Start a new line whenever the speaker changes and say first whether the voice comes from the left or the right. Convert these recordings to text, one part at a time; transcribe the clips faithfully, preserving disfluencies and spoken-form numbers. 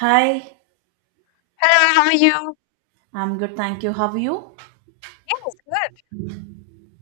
right: Hi,
left: Hello, how are you?
right: I'm good, thank you. How are you?
left: Yes, good.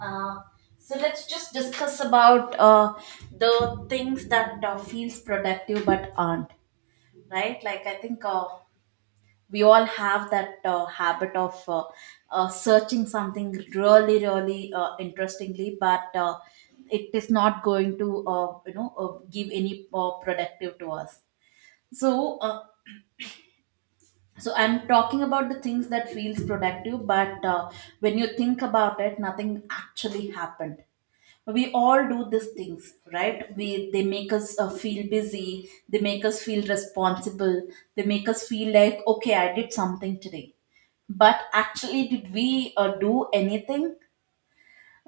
right: Uh, so let's just discuss about uh, the things that uh, feels productive but aren't, right? Like I think uh, we all have that uh, habit of uh, uh, searching something really, really uh, interestingly, but uh, it is not going to, uh, you know, uh, give any uh, productive to us. So uh, so I'm talking about the things that feels productive but uh, when you think about it, nothing actually happened. We all do these things, right? We they make us uh, feel busy, they make us feel responsible, they make us feel like, okay, I did something today. But actually, did we uh, do anything?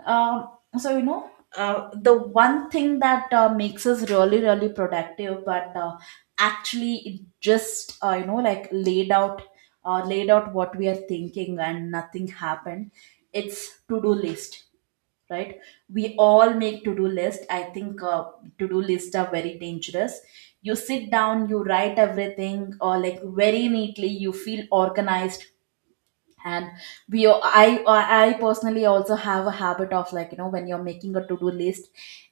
right: um, so you know, uh, the one thing that uh, makes us really, really productive, but uh, actually it just uh, you know like laid out, uh, laid out what we are thinking, and nothing happened. It's to do list, right? We all make to do list. I think uh, to do lists are very dangerous. You sit down, you write everything, or like very neatly. You feel organized, and we I I personally also have a habit of, like, you know, when you're making a to-do list,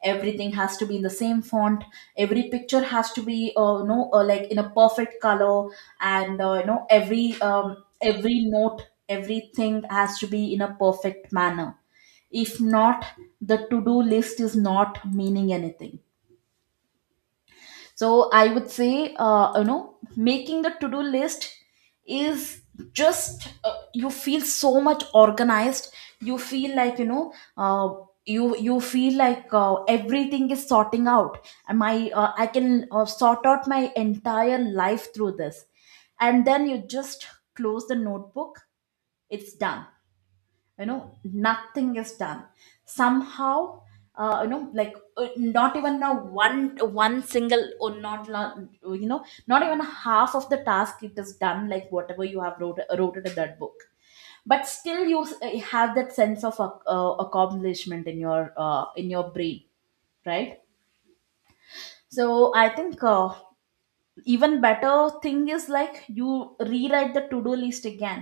right: everything has to be in the same font, every picture has to be, uh, you know uh, like, in a perfect color, and uh, you know, every um, every note, everything has to be in a perfect manner. If not, the to-do list is not meaning anything. So I would say, uh, you know, making the to do list is just uh, you feel so much organized. You feel like, you know, uh, you you feel like uh, everything is sorting out. And my uh, I can uh, sort out my entire life through this, and then you just close the notebook. It's done. You know, nothing is done somehow. Uh, you know like, uh, not even a one one single, or not la- you know, not even half of the task it is done, like whatever you have wrote, wrote it in that book. But still you s- uh, have that sense of ac- uh, accomplishment in your uh, in your brain, right? So I think uh, even better thing is like you rewrite the to-do list again.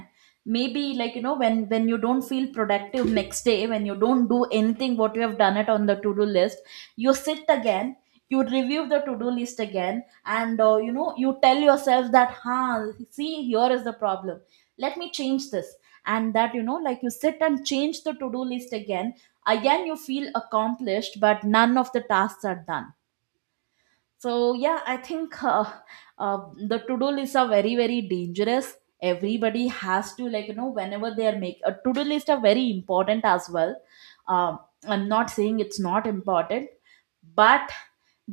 right: Maybe like, you know, when when you don't feel productive next day, when you don't do anything what you have done it on the to-do list, you sit again, you review the to-do list again, and uh, you know, you tell yourself that, huh, see, here is the problem, let me change this. And that, you know, like, you sit and change the to-do list again. Again you feel accomplished, but none of the tasks are done. So yeah, I think uh, uh, the to-do lists are very very dangerous. Everybody has to, like, you know, whenever they are make a to-do list, are very important as well. Um, I'm not saying it's not important, but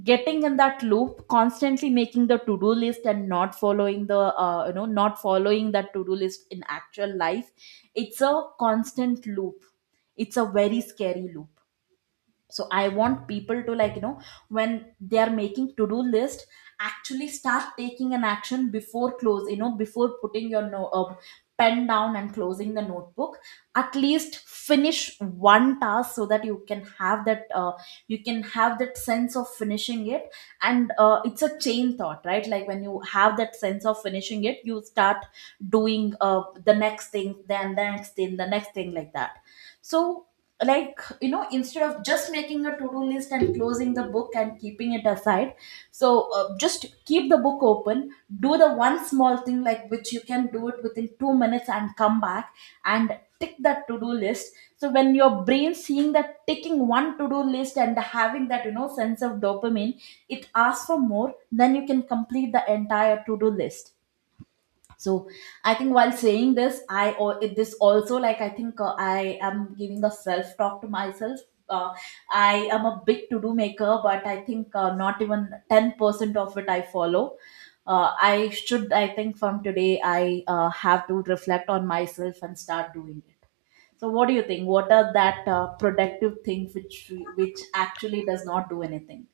right: getting in that loop, constantly making the to-do list and not following the uh, you know, not following that to-do list in actual life, it's a constant loop. It's a very scary loop. So I want people to, like, you know, when they are making to do list, actually start taking an action before close, you know, before putting your no, uh, pen down and closing the notebook, at least finish one task, so that you can have that uh, you can have that sense of finishing it. And uh, it's a chain thought, right? Like, when you have that sense of finishing it, you start doing uh, the next thing, then the next thing, the next thing, like that. So, like, you know, instead of just making a to-do list and closing the book and keeping it aside, so uh, just keep the book open, do the one small thing, like, which you can do it within two minutes and come back and tick that to-do list. So when your brain seeing that ticking one to-do list and having that, you know, sense of dopamine, it asks for more, then you can complete the entire to-do list. So I think while saying this I or this also, like, I think uh, I am giving a self talk to myself. Uh, i am a big to do maker, but I think uh, not even ten percent of it I follow. uh, i should I think from today I uh, have to reflect on myself and start doing it. So what do you think, what are that uh, productive thing which which actually does not do anything?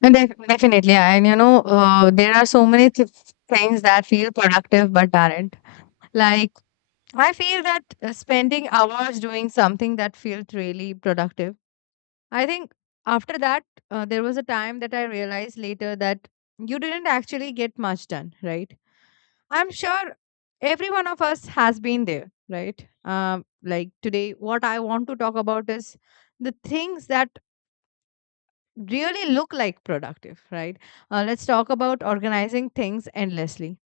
left: No, def- definitely. And you know, uh, there are so many th- things that feel productive but aren't. Like, I feel that uh, spending hours doing something that feels really productive. I think after that, uh, there was a time that I realized later that you didn't actually get much done, right? I'm sure every one of us has been there, right? Um, like today, what I want to talk about is the things that really look like productive, right? Uh, let's talk about organizing things endlessly.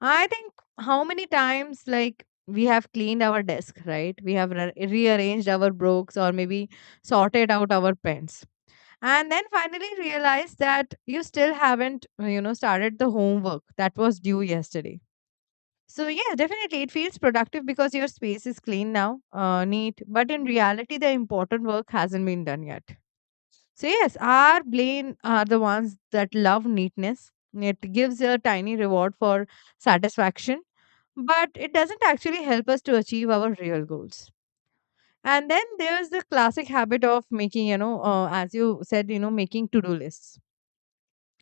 left: I think how many times, like, we have cleaned our desk, right? We have re- rearranged our books, or maybe sorted out our pens. And then finally realize that you still haven't, uh, you know, started the homework that was due yesterday. So, yeah, definitely it feels productive because your space is clean now, uh, neat. But in reality, the important work hasn't been done yet. So, yes, our brain are the ones that love neatness. It gives a tiny reward for satisfaction, but it doesn't actually help us to achieve our real goals. And then there's the classic habit of making, you know, uh, as you said, you know, making to do lists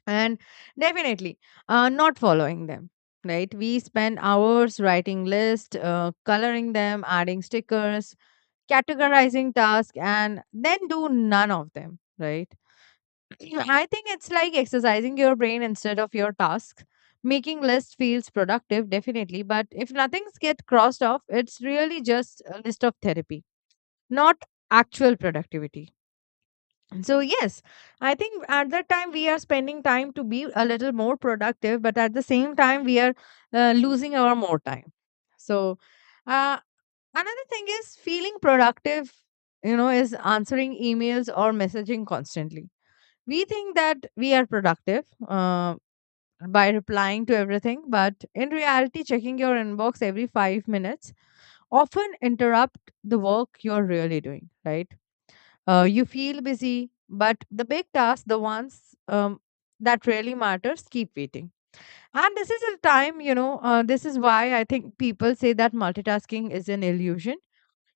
left: and definitely uh, not following them, right? We spend hours writing lists, uh, coloring them, adding stickers, categorizing tasks, and then do none of them, right? I think it's like exercising your brain instead of your task. Making list feels productive, definitely, but if nothing's get crossed off, it's really just a list of therapy, not actual productivity. So yes, I think at that time we are spending time to be a little more productive, but at the same time we are uh, losing our more time. So uh, another thing is feeling productive, you know, is answering emails or messaging constantly. We think that we are productive uh, by replying to everything, but in reality, checking your inbox every five minutes often interrupt the work you're really doing. Right? Uh, you feel busy, but the big tasks, the ones um, that really matters, keep waiting. And this is a time, you know, uh, this is why I think people say that multitasking is an illusion.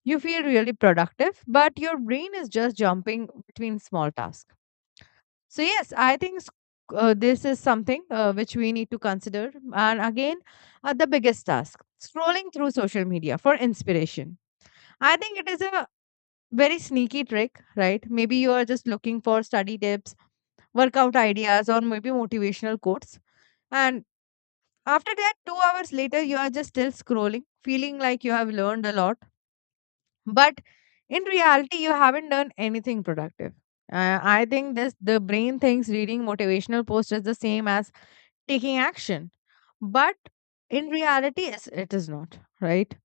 left: You feel really productive, but your brain is just jumping between small tasks. So yes, I think sc- uh, this is something uh, which we need to consider. And again, uh, the biggest task: scrolling through social media for inspiration. I think it is a very sneaky trick, right? Maybe you are just looking for study tips, workout ideas, or maybe motivational quotes. And after that, two hours later, you are just still scrolling, feeling like you have learned a lot, but in reality you haven't done anything productive. Uh, i think this the brain thinks reading motivational posts is the same as taking action, but in reality it's- it is not, right?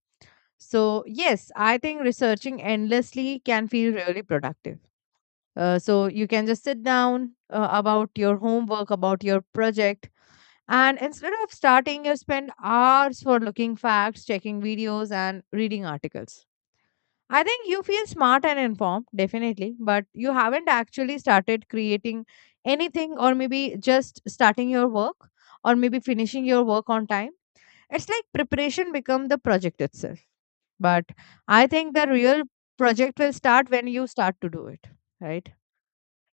left: So yes, I think researching endlessly can feel really productive. Uh, so you can just sit down uh, about your homework, about your project, and instead of starting you spend hours for looking facts, checking videos, and reading articles. I think you feel smart and informed, definitely, but you haven't actually started creating anything, or maybe just starting your work, or maybe finishing your work on time. It's like preparation become the project itself. But I think the real project will start when you start to do it, right?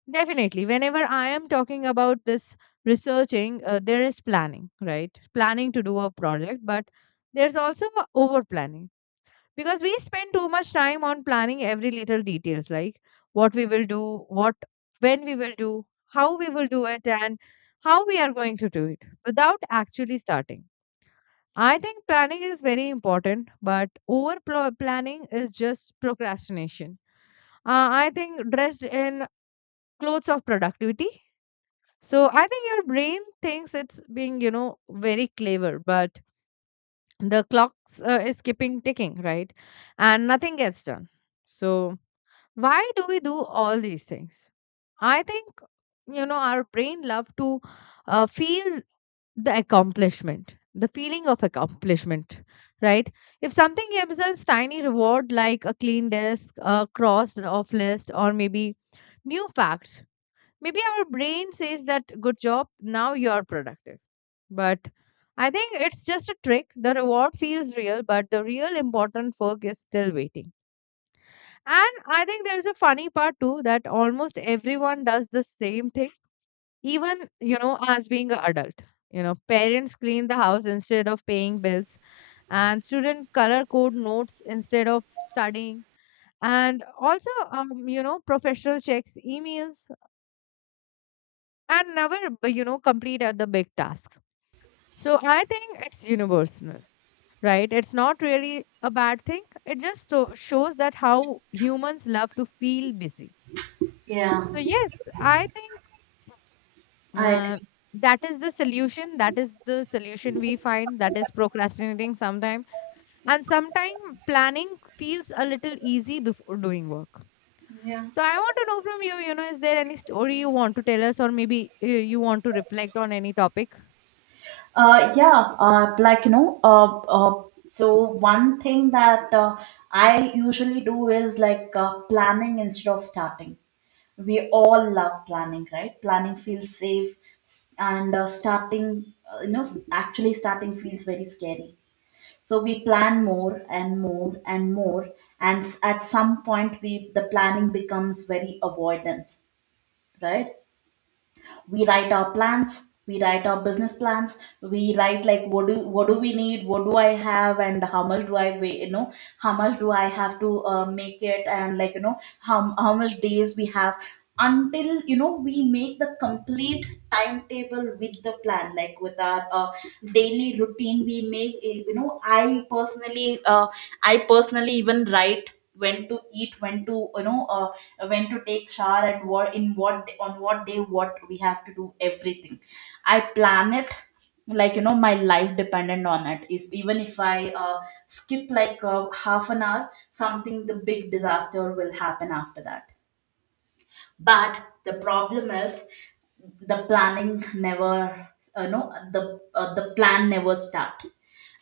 left: Definitely. Whenever I am talking about this researching, uh, there is planning, right? Planning to do a project, but there's also over planning, because we spend too much time on planning every little details, like what we will do, what, when we will do, how we will do it, and how we are going to do it without actually starting. I think planning is very important, but over pl- planning is just procrastination, uh, i think, dressed in clothes of productivity. So I think your brain thinks it's being, you know, very clever, but the clocks uh, is keeping ticking, right, and nothing gets done. So why do we do all these things? I think, you know, our brain love to uh, feel the accomplishment, the feeling of accomplishment, right? If something gives us tiny reward, like a clean desk, a crossed off list, or maybe new facts, maybe our brain says that good job, now you're productive. But I think it's just a trick. The reward feels real, but the real important work is still waiting. And I think there's a funny part too, that almost everyone does the same thing, even, you know, as being an adult. You know, parents clean the house instead of paying bills, and student color code notes instead of studying. And also, um, you know, professional checks, emails, and never, b- you know, complete at the big task. So I think it's universal, right? It's not really a bad thing. It just so shows that how humans love to feel busy.
right: Yeah.
left: So yes, I think uh, that is the solution, that is the solution we find, that is procrastinating sometime, and sometime planning feels a little easy before doing work.
right: Yeah.
left: So I want to know from you, you know, is there any story you want to tell us, or maybe uh, you want to reflect on any topic?
right: Uh, yeah, uh, like, you know, uh, uh, so one thing that uh, I usually do is like uh, planning instead of starting. We all love planning, right? Planning feels safe, s- and uh, starting, uh, you know, s- actually starting feels very scary. So we plan more and more and more, and s- at some point, we the planning becomes very avoidance, right? We write our plans, we write our business plans, we write like what do what do we need, what do I have, and how much do I weigh, you know, how much do I have to uh, make it, and, like, you know, how, how much days we have until, you know, we make the complete timetable with the plan, like with our uh, daily routine we make eh, you know. I personally uh, i personally even write when to eat, when to, you know, uh, when to take shower, and what in what day- on what day what we have to do, everything I plan it like, you know, my life dependent on it. If even if I uh, skip like uh, half an hour something, the big disaster will happen after that. But the problem is, the planning never, you know, the uh, the plan never start.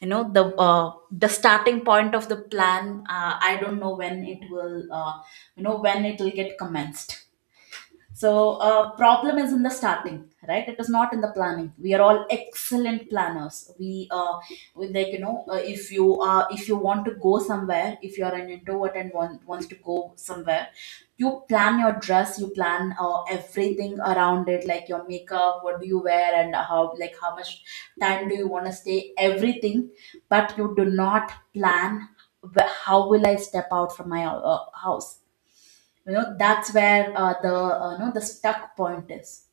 right: You know, the uh, the starting point of the plan, uh, I don't know when it will uh, you know, when it will get commenced. So uh, problem is in the starting, right? It is not in the planning. We are all excellent planners. We uh, we like, you know, uh, if you are, if you want to go somewhere, if you are an introvert and want, wants to go somewhere, you plan your dress, you plan uh, everything around it, like your makeup, what do you wear, and how like, how much time do you want to stay, everything. But you do not plan wh- how will I step out from my uh, house. You know, that's where uh, the uh, you know, the stuck point is.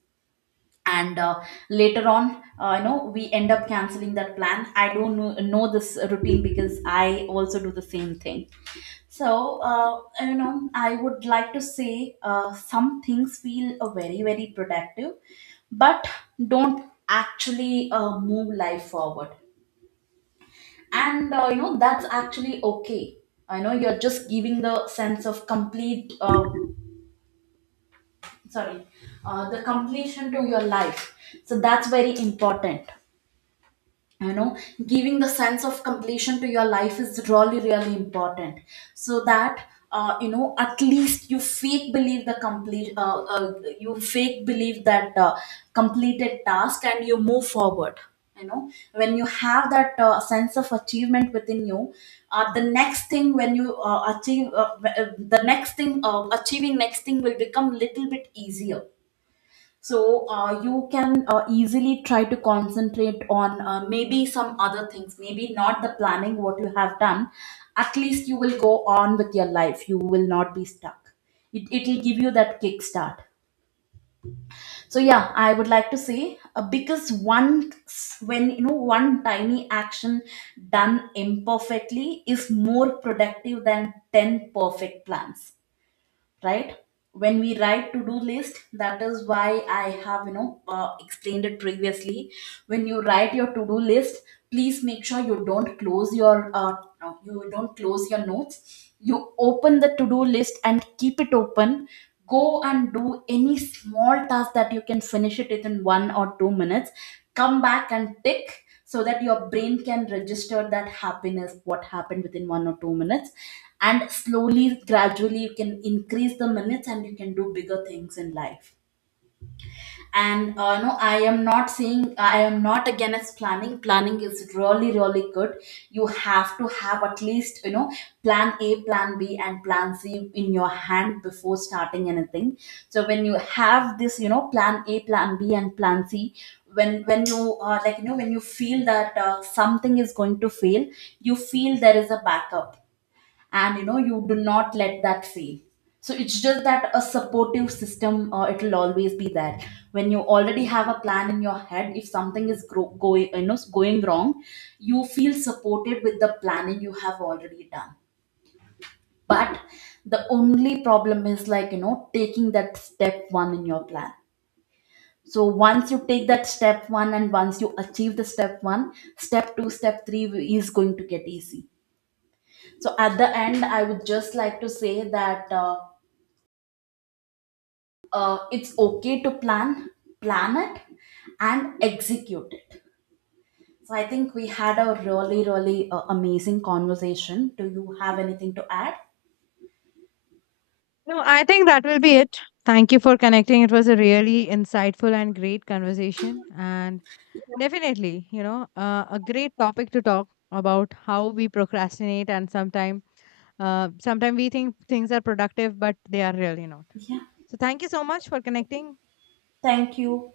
right: And uh, later on, uh, you know, we end up canceling that plan. I don't know, know this routine, because I also do the same thing. So uh, you know, I would like to say uh, some things feel uh, very very productive, but don't actually uh, move life forward. And uh, you know, that's actually okay. I know, you're just giving the sense of complete uh, sorry, uh, the completion to your life. So that's very important. You know, giving the sense of completion to your life is really really important. So that uh, you know, at least you fake believe the complete uh, uh, you fake believe that uh, completed task and you move forward. You know, when you have that uh, sense of achievement within you, uh, the next thing when you uh, achieve uh, w- uh, the next thing, uh, achieving next thing will become little bit easier. So uh, you can uh, easily try to concentrate on uh, maybe some other things, maybe not the planning what you have done. At least you will go on with your life, you will not be stuck. It it will give you that kickstart. So yeah, I would like to say uh, because one s- when, you know, one tiny action done imperfectly is more productive than ten perfect plans, right? When we write to do list, that is why I have, you know, uh, explained it previously. When you write your to do list, please make sure you don't close your uh, no, you don't close your notes, you open the to do list and keep it open. Go and do any small task that you can finish it within one or two minutes, come back and tick, so that your brain can register that happiness what happened within one or two minutes. And slowly gradually you can increase the minutes and you can do bigger things in life. And uh, no, I am not saying, I am not against planning. Planning is really really good. You have to have at least, you know, plan a, plan b, and plan c in your hand before starting anything. So when you have this, you know, plan a, plan b, and plan c, when when you uh, like, you know, when you feel that uh, something is going to fail, you feel there is a backup, and you know, you do not let that fail. So it's just that a supportive system, uh, it'll always be there. When you already have a plan in your head, if something is gro- going, you know, going wrong, you feel supported with the planning you have already done. But the only problem is, like, you know, taking that step one in your plan. So once you take that step one, and once you achieve the step one, step two, step three is going to get easy. So at the end, I would just like to say that uh, uh, it's okay to plan, plan it, and execute it. So I think we had a really really uh, amazing conversation. Do you have anything to add?
left: No, I think that will be it. Thank you for connecting, it was a really insightful and great conversation. And definitely, you know uh, a great topic to talk about how we procrastinate, and sometimes, uh, sometimes we think things are productive, but they are really not.
right: Yeah,
left: So, thank you so much for connecting.
right: thank you.